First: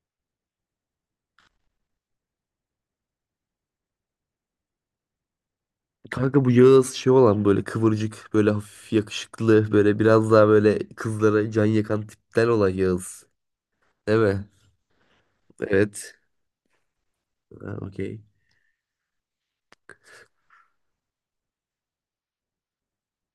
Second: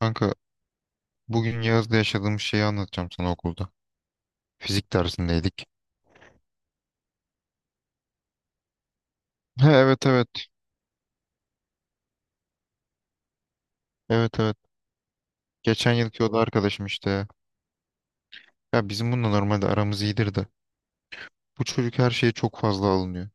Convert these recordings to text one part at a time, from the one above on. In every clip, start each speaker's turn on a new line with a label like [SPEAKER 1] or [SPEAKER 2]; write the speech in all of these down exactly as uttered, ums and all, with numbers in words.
[SPEAKER 1] Kanka, bugün yazda yaşadığım şeyi anlatacağım sana okulda. Fizik dersindeydik.
[SPEAKER 2] Kanka bu Yağız şey olan böyle kıvırcık, böyle hafif
[SPEAKER 1] He,
[SPEAKER 2] yakışıklı, böyle
[SPEAKER 1] evet,
[SPEAKER 2] biraz
[SPEAKER 1] evet.
[SPEAKER 2] daha böyle kızlara can yakan tipten olan Yağız. Değil
[SPEAKER 1] Evet,
[SPEAKER 2] mi?
[SPEAKER 1] evet. Geçen
[SPEAKER 2] Evet.
[SPEAKER 1] yılki o da arkadaşım işte.
[SPEAKER 2] Ha, okey.
[SPEAKER 1] Ya bizim bununla normalde aramız iyidir de. Bu çocuk her şeye çok fazla alınıyor.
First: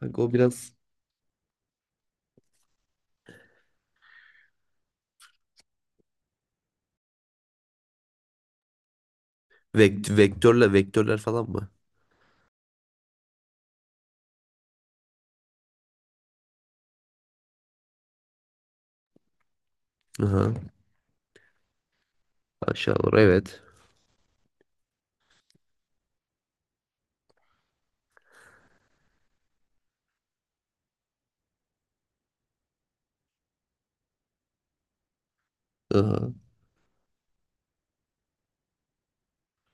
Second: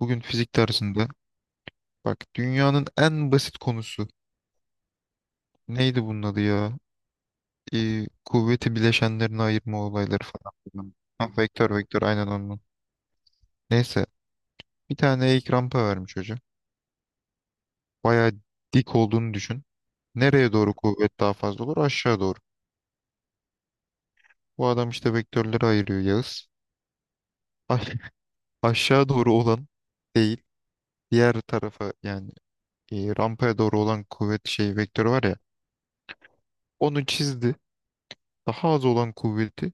[SPEAKER 1] Bugün
[SPEAKER 2] o
[SPEAKER 1] fizik
[SPEAKER 2] biraz
[SPEAKER 1] dersinde, bak, dünyanın en basit konusu. Neydi bunun adı ya? Ee, kuvveti bileşenlerine ayırma
[SPEAKER 2] vekt
[SPEAKER 1] olayları falan
[SPEAKER 2] vektörle
[SPEAKER 1] filan.
[SPEAKER 2] vektörler
[SPEAKER 1] Ha,
[SPEAKER 2] falan mı?
[SPEAKER 1] vektör vektör aynen onun. Neyse, bir tane eğik rampa vermiş hoca. Bayağı dik olduğunu düşün. Nereye
[SPEAKER 2] Aha.
[SPEAKER 1] doğru kuvvet daha fazla olur? Aşağı doğru.
[SPEAKER 2] Aşağı doğru, evet.
[SPEAKER 1] Bu adam işte vektörleri ayırıyor Yağız. Ay- Aşağı doğru olan değil, diğer tarafa yani, e, rampaya doğru olan kuvvet şey vektörü var ya.
[SPEAKER 2] Aha.
[SPEAKER 1] Onu çizdi. Daha az olan kuvveti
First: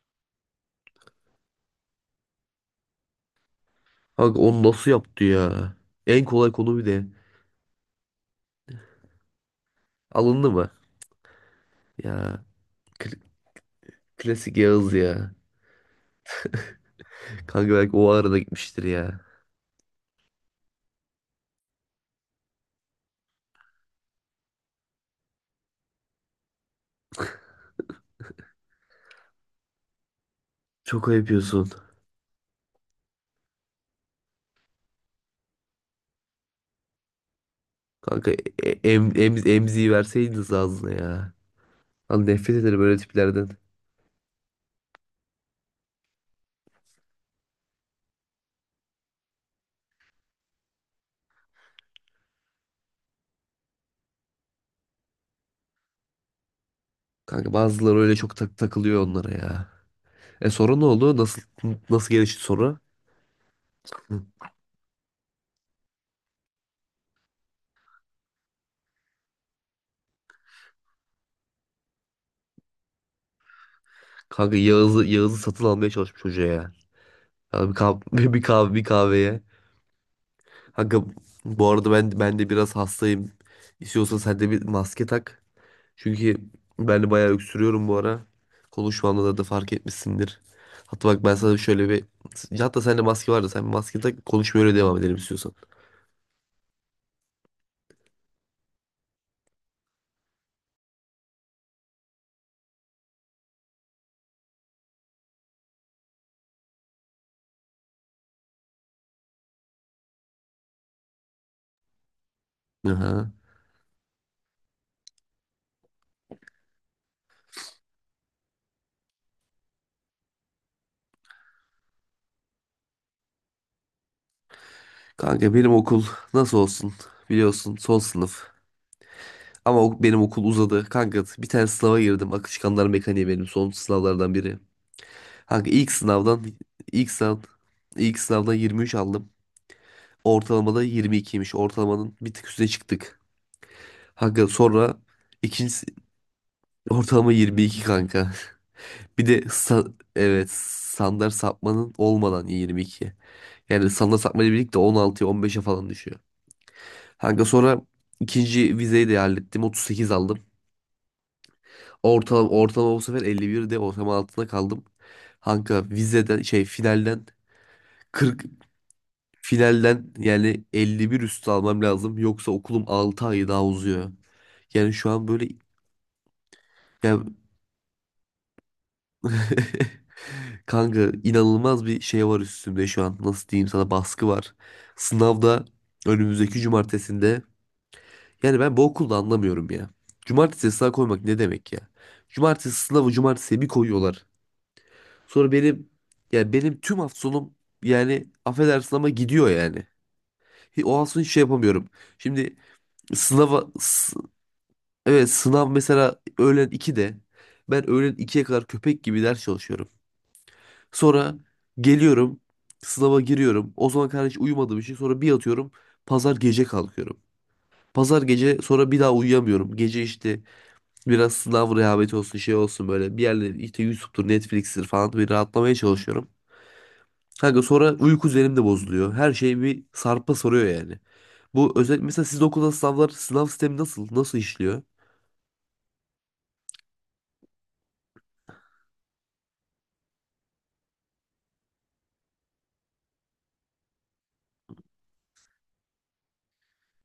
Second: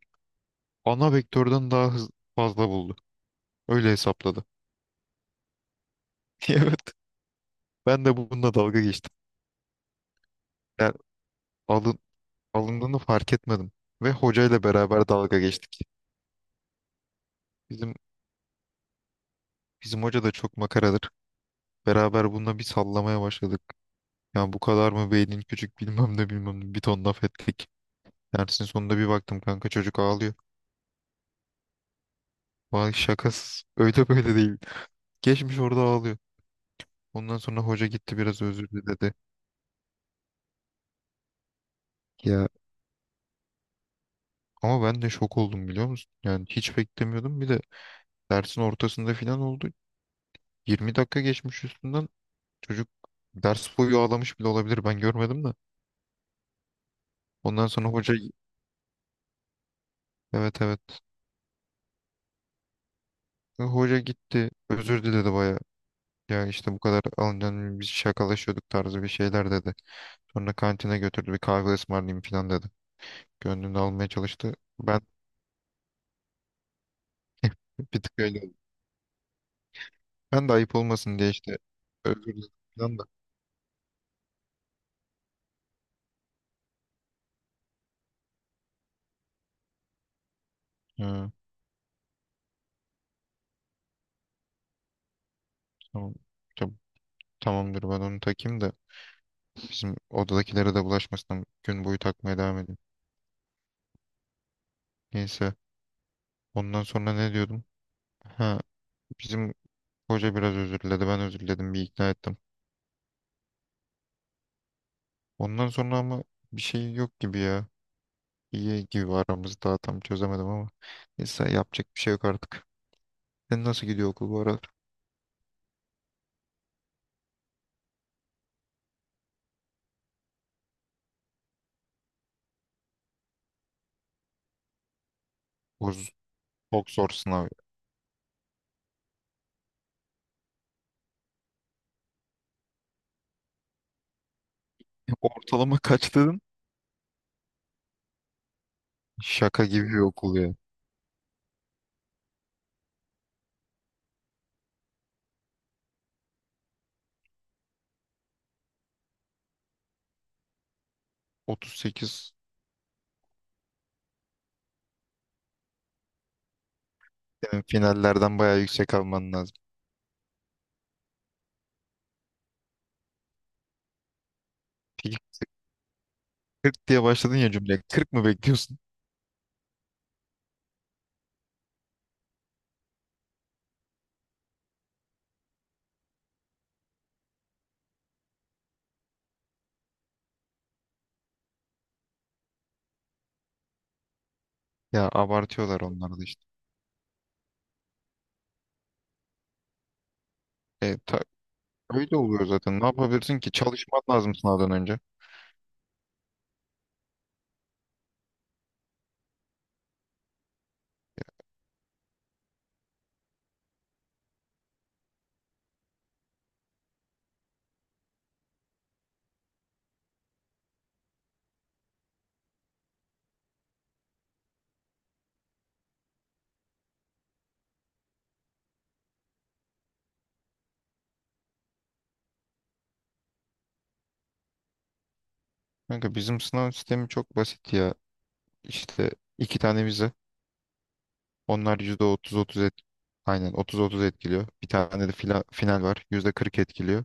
[SPEAKER 1] ana vektörden daha hız- fazla buldu. Öyle
[SPEAKER 2] Kanka
[SPEAKER 1] hesapladı.
[SPEAKER 2] onu nasıl yaptı ya? En kolay konu
[SPEAKER 1] Evet.
[SPEAKER 2] bir de.
[SPEAKER 1] Ben de bununla dalga geçtim.
[SPEAKER 2] Alındı mı?
[SPEAKER 1] Yani alın,
[SPEAKER 2] Ya
[SPEAKER 1] alındığını
[SPEAKER 2] kl-
[SPEAKER 1] fark etmedim. Ve
[SPEAKER 2] klasik
[SPEAKER 1] hocayla
[SPEAKER 2] Yağız
[SPEAKER 1] beraber
[SPEAKER 2] ya.
[SPEAKER 1] dalga geçtik.
[SPEAKER 2] Kanka
[SPEAKER 1] Bizim
[SPEAKER 2] belki o arada gitmiştir ya.
[SPEAKER 1] bizim hoca da çok makaradır. Beraber bununla bir sallamaya başladık. Yani bu kadar mı beynin küçük, bilmem ne bilmem ne, bir ton laf ettik. Dersin sonunda bir baktım, kanka, çocuk ağlıyor.
[SPEAKER 2] Çok ayıp yapıyorsun.
[SPEAKER 1] Vay şakasız. Öyle böyle değil. Geçmiş orada ağlıyor. Ondan sonra hoca gitti,
[SPEAKER 2] Kanka
[SPEAKER 1] biraz özür
[SPEAKER 2] e- em
[SPEAKER 1] diledi.
[SPEAKER 2] em emziği verseydiniz ağzına ya. Lan
[SPEAKER 1] Ya,
[SPEAKER 2] nefret ederim öyle tiplerden.
[SPEAKER 1] ama ben de şok oldum, biliyor musun? Yani hiç beklemiyordum. Bir de dersin ortasında falan oldu. yirmi dakika geçmiş üstünden. Çocuk ders boyu ağlamış bile olabilir. Ben görmedim de.
[SPEAKER 2] Kanka
[SPEAKER 1] Ondan sonra
[SPEAKER 2] bazıları
[SPEAKER 1] hoca,
[SPEAKER 2] öyle çok tak takılıyor onlara ya. E,
[SPEAKER 1] evet,
[SPEAKER 2] sonra
[SPEAKER 1] evet.
[SPEAKER 2] ne oldu? Nasıl nasıl gelişti sonra?
[SPEAKER 1] Hoca
[SPEAKER 2] Hı.
[SPEAKER 1] gitti. Özür diledi baya. Ya işte bu kadar alınca biz şakalaşıyorduk tarzı bir şeyler dedi. Sonra kantine götürdü, bir kahve ısmarlayayım falan dedi. Gönlümde almaya çalıştı.
[SPEAKER 2] Kanka
[SPEAKER 1] Ben
[SPEAKER 2] Yağız'ı Yağız'ı satın almaya çalışmış hoca ya. Ya bir
[SPEAKER 1] bir tık
[SPEAKER 2] kahve,
[SPEAKER 1] öyle
[SPEAKER 2] bir
[SPEAKER 1] oldum.
[SPEAKER 2] kahve, bir kahveye.
[SPEAKER 1] Ben de ayıp
[SPEAKER 2] Kanka
[SPEAKER 1] olmasın diye işte
[SPEAKER 2] bu arada ben
[SPEAKER 1] özür
[SPEAKER 2] ben de
[SPEAKER 1] diledim
[SPEAKER 2] biraz
[SPEAKER 1] falan da.
[SPEAKER 2] hastayım. İstiyorsan sen de bir maske tak. Çünkü ben de bayağı öksürüyorum bu ara. Konuşmamda da, da fark etmişsindir. Hatta bak,
[SPEAKER 1] Ha,
[SPEAKER 2] ben sana şöyle bir... Hatta sende maske vardı. Sen bir maske tak, konuşmaya öyle devam edelim istiyorsan.
[SPEAKER 1] tamam. Tam- Tamamdır, ben onu takayım da bizim odadakilere de bulaşmasın. Gün boyu takmaya devam edeyim. Neyse. Ondan sonra ne diyordum? Ha, bizim hoca biraz özür diledi. Ben özür diledim. Bir ikna ettim.
[SPEAKER 2] Aha.
[SPEAKER 1] Ondan sonra ama bir şey yok gibi ya. İyi gibi aramızda. Daha tam çözemedim ama. Neyse, yapacak bir şey yok artık. Sen, nasıl gidiyor okul bu arada?
[SPEAKER 2] Kanka benim okul nasıl olsun, biliyorsun, son sınıf. Ama ok- benim okul uzadı. Kanka bir tane sınava girdim. Akışkanlar mekaniği benim son sınavlardan biri. Kanka ilk
[SPEAKER 1] Boz,
[SPEAKER 2] sınavdan
[SPEAKER 1] çok zor
[SPEAKER 2] ilk sınav
[SPEAKER 1] sınav.
[SPEAKER 2] ilk sınavdan yirmi üç aldım. Ortalamada yirmi ikiymiş. Ortalamanın bir tık üstüne çıktık. Kanka sonra ikinci
[SPEAKER 1] Ortalama kaç dedin?
[SPEAKER 2] ortalama yirmi iki kanka. Bir de
[SPEAKER 1] Şaka
[SPEAKER 2] sa-
[SPEAKER 1] gibi bir okul
[SPEAKER 2] evet,
[SPEAKER 1] ya.
[SPEAKER 2] standart sapmanın olmadan yirmi iki. Yani standart sapmayla birlikte on altıya on beşe falan düşüyor. Kanka sonra ikinci vizeyi de hallettim. otuz sekiz aldım.
[SPEAKER 1] otuz sekiz,
[SPEAKER 2] Ortalama, ortalama bu sefer elli bir de ortalama altında kaldım. Kanka vizeden şey finalden
[SPEAKER 1] senin finallerden
[SPEAKER 2] kırk,
[SPEAKER 1] bayağı yüksek alman lazım.
[SPEAKER 2] finalden yani elli bir üstü almam lazım. Yoksa okulum altı ay daha uzuyor. Yani şu
[SPEAKER 1] Peki,
[SPEAKER 2] an böyle
[SPEAKER 1] kırk diye
[SPEAKER 2] yani
[SPEAKER 1] başladın ya cümleye. kırk mı bekliyorsun?
[SPEAKER 2] kanka inanılmaz bir şey var üstümde şu an. Nasıl diyeyim sana, baskı var. Sınavda önümüzdeki cumartesinde. Yani ben bu okulda anlamıyorum ya. Cumartesi sınav koymak ne demek ya? Cumartesi sınavı cumartesiye bir koyuyorlar.
[SPEAKER 1] Ya,
[SPEAKER 2] Sonra
[SPEAKER 1] abartıyorlar
[SPEAKER 2] benim
[SPEAKER 1] onlar da işte.
[SPEAKER 2] yani benim tüm hafta sonum, yani affedersin ama gidiyor yani. Hi- O
[SPEAKER 1] E,
[SPEAKER 2] hafta
[SPEAKER 1] ta-
[SPEAKER 2] sonu hiç şey yapamıyorum.
[SPEAKER 1] Öyle oluyor
[SPEAKER 2] Şimdi
[SPEAKER 1] zaten. Ne yapabilirsin ki?
[SPEAKER 2] sınava
[SPEAKER 1] Çalışman
[SPEAKER 2] s-
[SPEAKER 1] lazım sınavdan önce.
[SPEAKER 2] evet, sınav mesela öğlen ikide, ben öğlen ikiye kadar köpek gibi ders çalışıyorum. Sonra geliyorum, sınava giriyorum. O zaman kadar hiç uyumadığım için sonra bir yatıyorum. Pazar gece kalkıyorum. Pazar gece sonra bir daha uyuyamıyorum. Gece işte biraz sınav rehaveti olsun, şey olsun, böyle bir yerleri işte YouTube'dur, Netflix'tir falan bir rahatlamaya çalışıyorum. Kanka sonra uyku üzerim de bozuluyor. Her şey bir sarpa soruyor yani. Bu özellikle mesela sizin okulda sınavlar sınav sistemi nasıl nasıl işliyor?
[SPEAKER 1] Kanka, bizim sınav sistemi çok basit ya. İşte iki tane vize. Onlar yüzde otuz otuz et aynen otuz otuz etkiliyor. Bir tane de fila- final var. yüzde kırk etkiliyor.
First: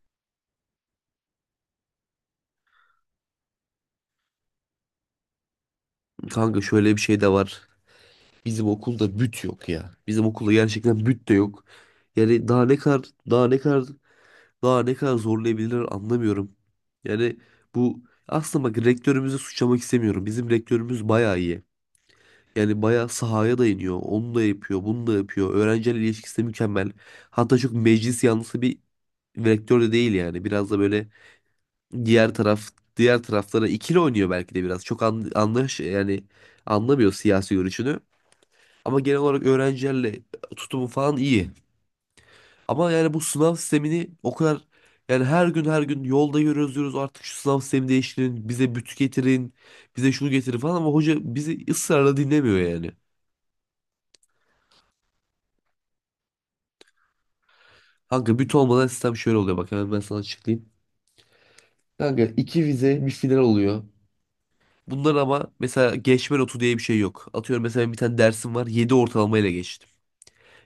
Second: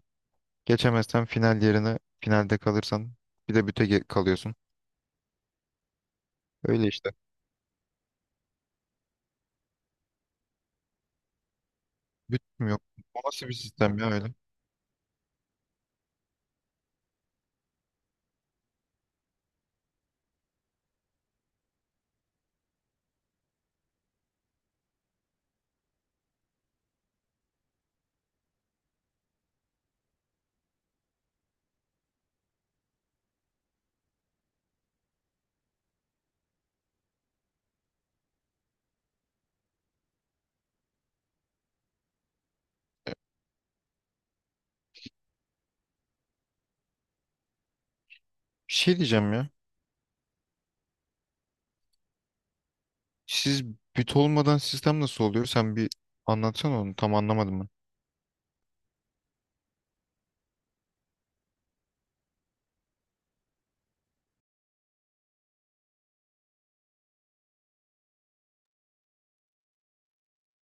[SPEAKER 1] Geçemezsen, final yerine finalde kalırsan, bir de büte ge- kalıyorsun.
[SPEAKER 2] Kanka
[SPEAKER 1] Öyle
[SPEAKER 2] şöyle bir
[SPEAKER 1] işte.
[SPEAKER 2] şey de var. Bizim okulda büt yok ya. Bizim okulda gerçekten büt de yok. Yani daha ne
[SPEAKER 1] Bitmiyor.
[SPEAKER 2] kadar
[SPEAKER 1] O
[SPEAKER 2] daha
[SPEAKER 1] nasıl bir
[SPEAKER 2] ne kadar
[SPEAKER 1] sistem ya öyle? Bir
[SPEAKER 2] daha ne kadar zorlayabilirler anlamıyorum. Yani bu, aslında bak, rektörümüzü suçlamak istemiyorum. Bizim rektörümüz bayağı iyi. Yani bayağı sahaya da iniyor. Onu da yapıyor, bunu da yapıyor. Öğrencilerle ilişkisi de mükemmel. Hatta çok meclis yanlısı bir vektör de değil yani. Biraz da böyle diğer taraf diğer taraflara ikili oynuyor belki de biraz. Çok an, anlaş yani anlamıyor siyasi görüşünü. Ama genel olarak öğrencilerle tutumu falan iyi. Ama yani bu sınav sistemini o kadar yani her gün her gün yolda yürüyoruz diyoruz, artık şu sınav sistemi değiştirin, bize bütü
[SPEAKER 1] şey diyeceğim ya.
[SPEAKER 2] getirin, bize şunu getirin falan, ama hoca bizi ısrarla dinlemiyor yani.
[SPEAKER 1] Siz bit olmadan sistem nasıl oluyor? Sen bir anlatsana onu. Tam anlamadım ben.
[SPEAKER 2] Kanka büt olmadan sistem şöyle oluyor, bak hemen ben sana açıklayayım. Kanka iki vize bir final oluyor. Bunlar ama mesela geçme notu diye bir şey yok. Atıyorum mesela bir tane dersim var, yedi ortalamayla geçtim.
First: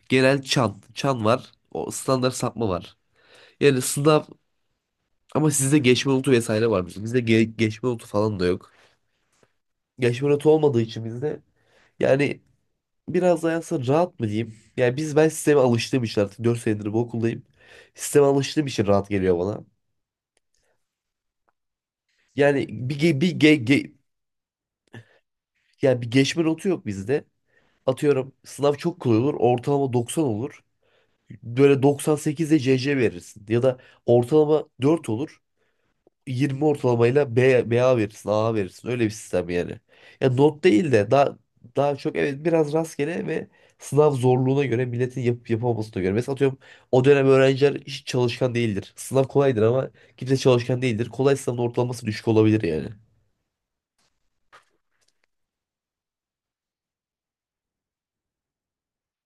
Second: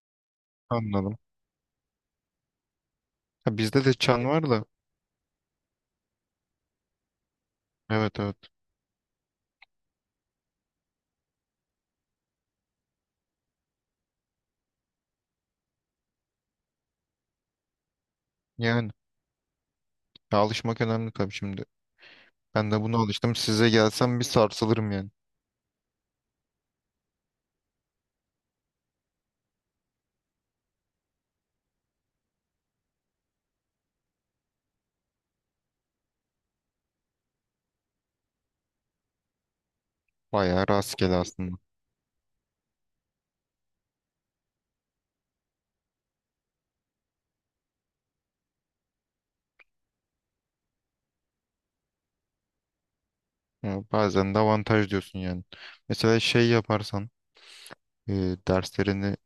[SPEAKER 2] Genel çan.
[SPEAKER 1] Anladım.
[SPEAKER 2] Çan var. O standart sapma var.
[SPEAKER 1] Ha,
[SPEAKER 2] Yani
[SPEAKER 1] bizde de
[SPEAKER 2] sınav,
[SPEAKER 1] çan var da.
[SPEAKER 2] ama sizde geçme notu vesaire var. Bizde ge- geçme notu
[SPEAKER 1] Evet, evet.
[SPEAKER 2] falan da yok. Geçme notu olmadığı için bizde yani biraz daha aslında rahat mı diyeyim. Yani biz ben sisteme alıştığım için artık dört senedir bu okuldayım. Sisteme alıştığım için
[SPEAKER 1] Yani,
[SPEAKER 2] rahat geliyor bana.
[SPEAKER 1] ya, alışmak önemli tabii şimdi.
[SPEAKER 2] Yani
[SPEAKER 1] Ben de buna
[SPEAKER 2] bir, ge-
[SPEAKER 1] alıştım.
[SPEAKER 2] bir ge-
[SPEAKER 1] Size
[SPEAKER 2] ge-
[SPEAKER 1] gelsem bir sarsılırım yani.
[SPEAKER 2] Yani bir geçme notu yok bizde. Atıyorum sınav çok kolay olur. Ortalama doksan olur. Böyle doksan sekizde C C verirsin. Ya da ortalama dört olur. yirmi ortalamayla B, BA verirsin. A A verirsin. Öyle bir sistem yani. Ya not
[SPEAKER 1] Bayağı
[SPEAKER 2] değil de
[SPEAKER 1] rastgele
[SPEAKER 2] daha
[SPEAKER 1] aslında.
[SPEAKER 2] daha çok, evet, biraz rastgele ve sınav zorluğuna göre, milletin yapıp yapamamasına göre. Mesela atıyorum o dönem öğrenciler hiç çalışkan değildir. Sınav kolaydır ama kimse çalışkan değildir. Kolay sınavın ortalaması düşük olabilir yani.
[SPEAKER 1] Ya, bazen de avantaj diyorsun yani. Mesela şey yaparsan, e, derslerini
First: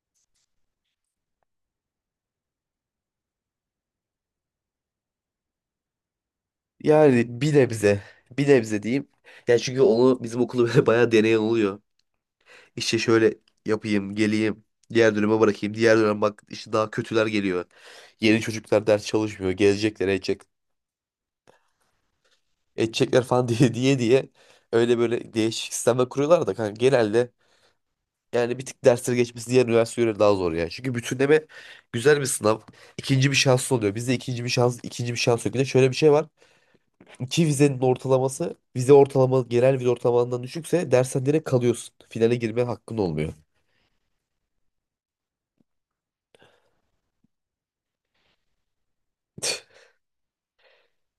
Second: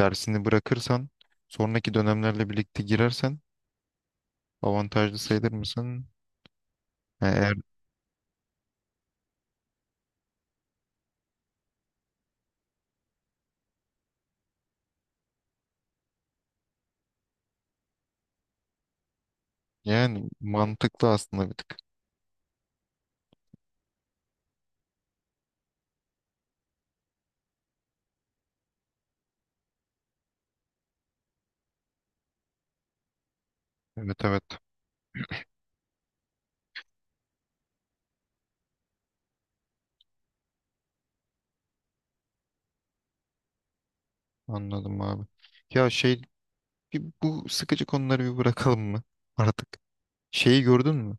[SPEAKER 1] dersini bırakırsan, sonraki dönemlerle birlikte girersen avantajlı sayılır mısın?
[SPEAKER 2] Yani bir
[SPEAKER 1] E,
[SPEAKER 2] nebze. Bir nebze diyeyim. Yani çünkü onu bizim okulda böyle bayağı deneyen oluyor. İşte şöyle yapayım, geleyim. Diğer döneme bırakayım. Diğer dönem bak işte daha kötüler geliyor. Yeni çocuklar ders çalışmıyor. Gezecekler,
[SPEAKER 1] yani
[SPEAKER 2] edecek,
[SPEAKER 1] mantıklı aslında bir tık.
[SPEAKER 2] edecekler falan diye diye diye. Öyle böyle değişik sistemler kuruyorlar da kanka genelde yani bir tık dersleri geçmesi diğer üniversitelere daha zor ya. Çünkü bütünleme güzel bir sınav. İkinci bir şans oluyor. Bizde
[SPEAKER 1] Evet,
[SPEAKER 2] ikinci
[SPEAKER 1] evet,
[SPEAKER 2] bir şans, ikinci bir şans yok. Bir de şöyle bir şey var. İki vizenin ortalaması, vize ortalama genel vize ortalamandan düşükse dersen direkt kalıyorsun. Finale girme hakkın olmuyor.
[SPEAKER 1] anladım abi. Ya, şey, bir- bu sıkıcı konuları bir bırakalım mı artık? Şeyi gördün mü?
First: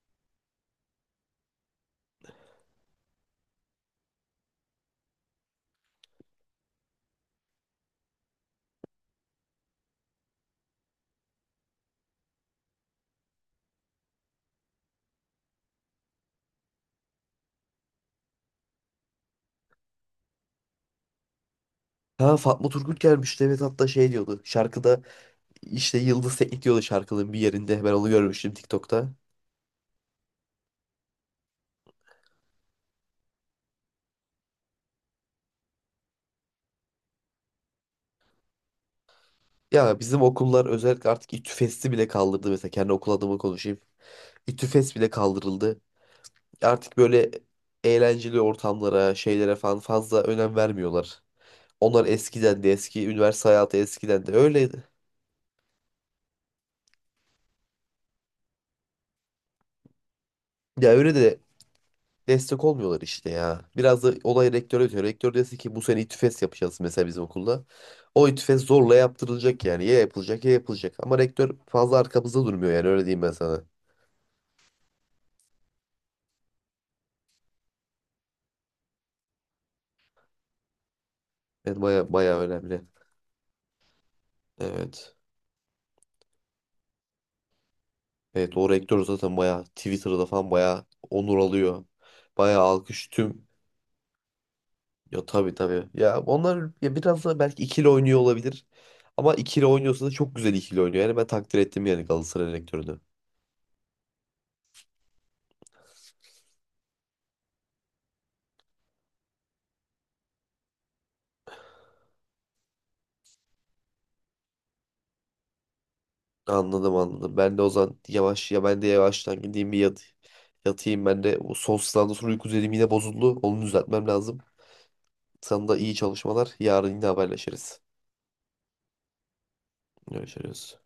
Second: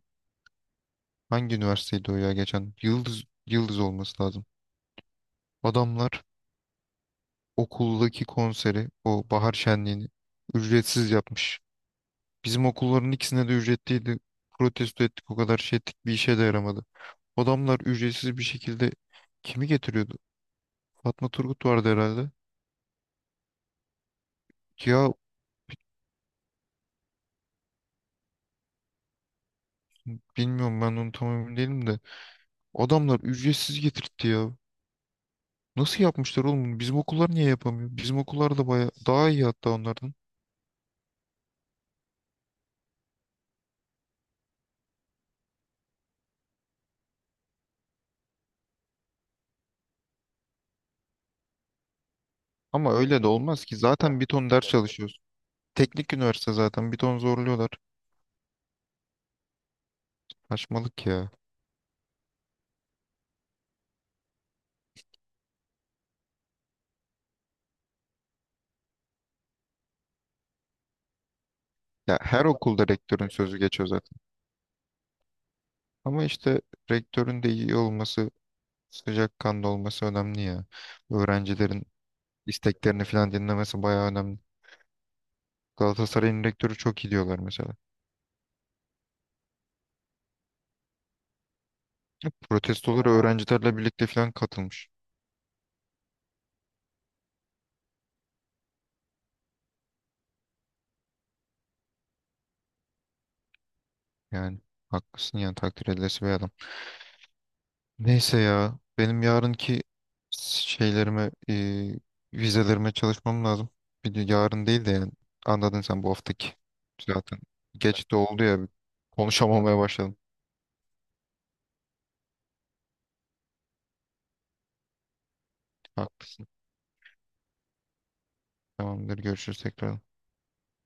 [SPEAKER 1] Hangi üniversiteydi o ya geçen? Yıldız Yıldız olması lazım. Adamlar okuldaki konseri, o bahar şenliğini, ücretsiz yapmış. Bizim okulların ikisine de ücretliydi. Protesto ettik, o kadar şey ettik, bir işe de yaramadı. Adamlar ücretsiz bir şekilde kimi getiriyordu? Fatma Turgut vardı herhalde.
[SPEAKER 2] Ha, Fatma Turgut gelmişti, evet, hatta şey diyordu şarkıda,
[SPEAKER 1] Ya
[SPEAKER 2] işte Yıldız Teknik diyordu şarkının bir yerinde, ben onu görmüştüm TikTok'ta.
[SPEAKER 1] bilmiyorum, ben onu tam emin değilim de. Adamlar ücretsiz getirtti ya. Nasıl yapmışlar oğlum bunu? Bizim okullar niye yapamıyor? Bizim okullar da baya daha iyi hatta
[SPEAKER 2] Ya
[SPEAKER 1] onlardan.
[SPEAKER 2] bizim okullar özellikle artık İTÜFES'i bile kaldırdı mesela, kendi okul adıma konuşayım. İTÜFES bile kaldırıldı. Artık böyle eğlenceli ortamlara, şeylere falan fazla önem vermiyorlar. Onlar eskiden de
[SPEAKER 1] Ama
[SPEAKER 2] eski,
[SPEAKER 1] öyle de
[SPEAKER 2] üniversite
[SPEAKER 1] olmaz ki.
[SPEAKER 2] hayatı
[SPEAKER 1] Zaten
[SPEAKER 2] eskiden
[SPEAKER 1] bir
[SPEAKER 2] de
[SPEAKER 1] ton ders
[SPEAKER 2] öyleydi.
[SPEAKER 1] çalışıyoruz. Teknik üniversite, zaten bir ton zorluyorlar.
[SPEAKER 2] Ya
[SPEAKER 1] Saçmalık
[SPEAKER 2] öyle
[SPEAKER 1] ya.
[SPEAKER 2] de destek olmuyorlar işte ya. Biraz da olay rektöre ötüyor. Rektör dese ki bu sene İTÜFES yapacağız mesela bizim okulda. O İTÜFES zorla yaptırılacak yani. Ya yapılacak ya yapılacak. Ama rektör fazla
[SPEAKER 1] Ya,
[SPEAKER 2] arkamızda
[SPEAKER 1] her
[SPEAKER 2] durmuyor
[SPEAKER 1] okulda
[SPEAKER 2] yani, öyle diyeyim
[SPEAKER 1] rektörün
[SPEAKER 2] ben
[SPEAKER 1] sözü
[SPEAKER 2] sana.
[SPEAKER 1] geçiyor zaten. Ama işte rektörün de iyi olması, sıcakkanlı olması önemli ya.
[SPEAKER 2] Evet,
[SPEAKER 1] Öğrencilerin
[SPEAKER 2] baya baya önemli.
[SPEAKER 1] isteklerini falan dinlemesi bayağı önemli.
[SPEAKER 2] Evet.
[SPEAKER 1] Galatasaray'ın rektörü çok iyi diyorlar mesela.
[SPEAKER 2] Evet, o rektör zaten baya Twitter'da falan baya onur alıyor. Baya alkış
[SPEAKER 1] Protestolara
[SPEAKER 2] tüm.
[SPEAKER 1] öğrencilerle birlikte falan katılmış.
[SPEAKER 2] Ya tabii, tabii. Ya onlar ya, biraz da belki ikili oynuyor olabilir. Ama ikili oynuyorsa da çok güzel ikili oynuyor. Yani ben takdir ettim yani Galatasaray rektörünü.
[SPEAKER 1] Yani haklısın, yani takdir edilesi bir adam. Neyse ya, benim yarınki şeylerime, e, vizelerime çalışmam lazım. Bir de yarın değil de yani, anladın sen, bu haftaki.
[SPEAKER 2] Anladım, anladım.
[SPEAKER 1] Zaten
[SPEAKER 2] Ben de o zaman
[SPEAKER 1] geç de oldu
[SPEAKER 2] yavaş
[SPEAKER 1] ya,
[SPEAKER 2] ya, ben de yavaştan gideyim bir
[SPEAKER 1] konuşamamaya
[SPEAKER 2] yat,
[SPEAKER 1] başladım.
[SPEAKER 2] yatayım. Ben de bu son sınavdan sonra uyku düzenim yine bozuldu. Onu düzeltmem lazım. Sana da iyi
[SPEAKER 1] Haklısın.
[SPEAKER 2] çalışmalar. Yarın yine haberleşiriz.
[SPEAKER 1] Tamamdır, görüşürüz tekrar.
[SPEAKER 2] Görüşürüz.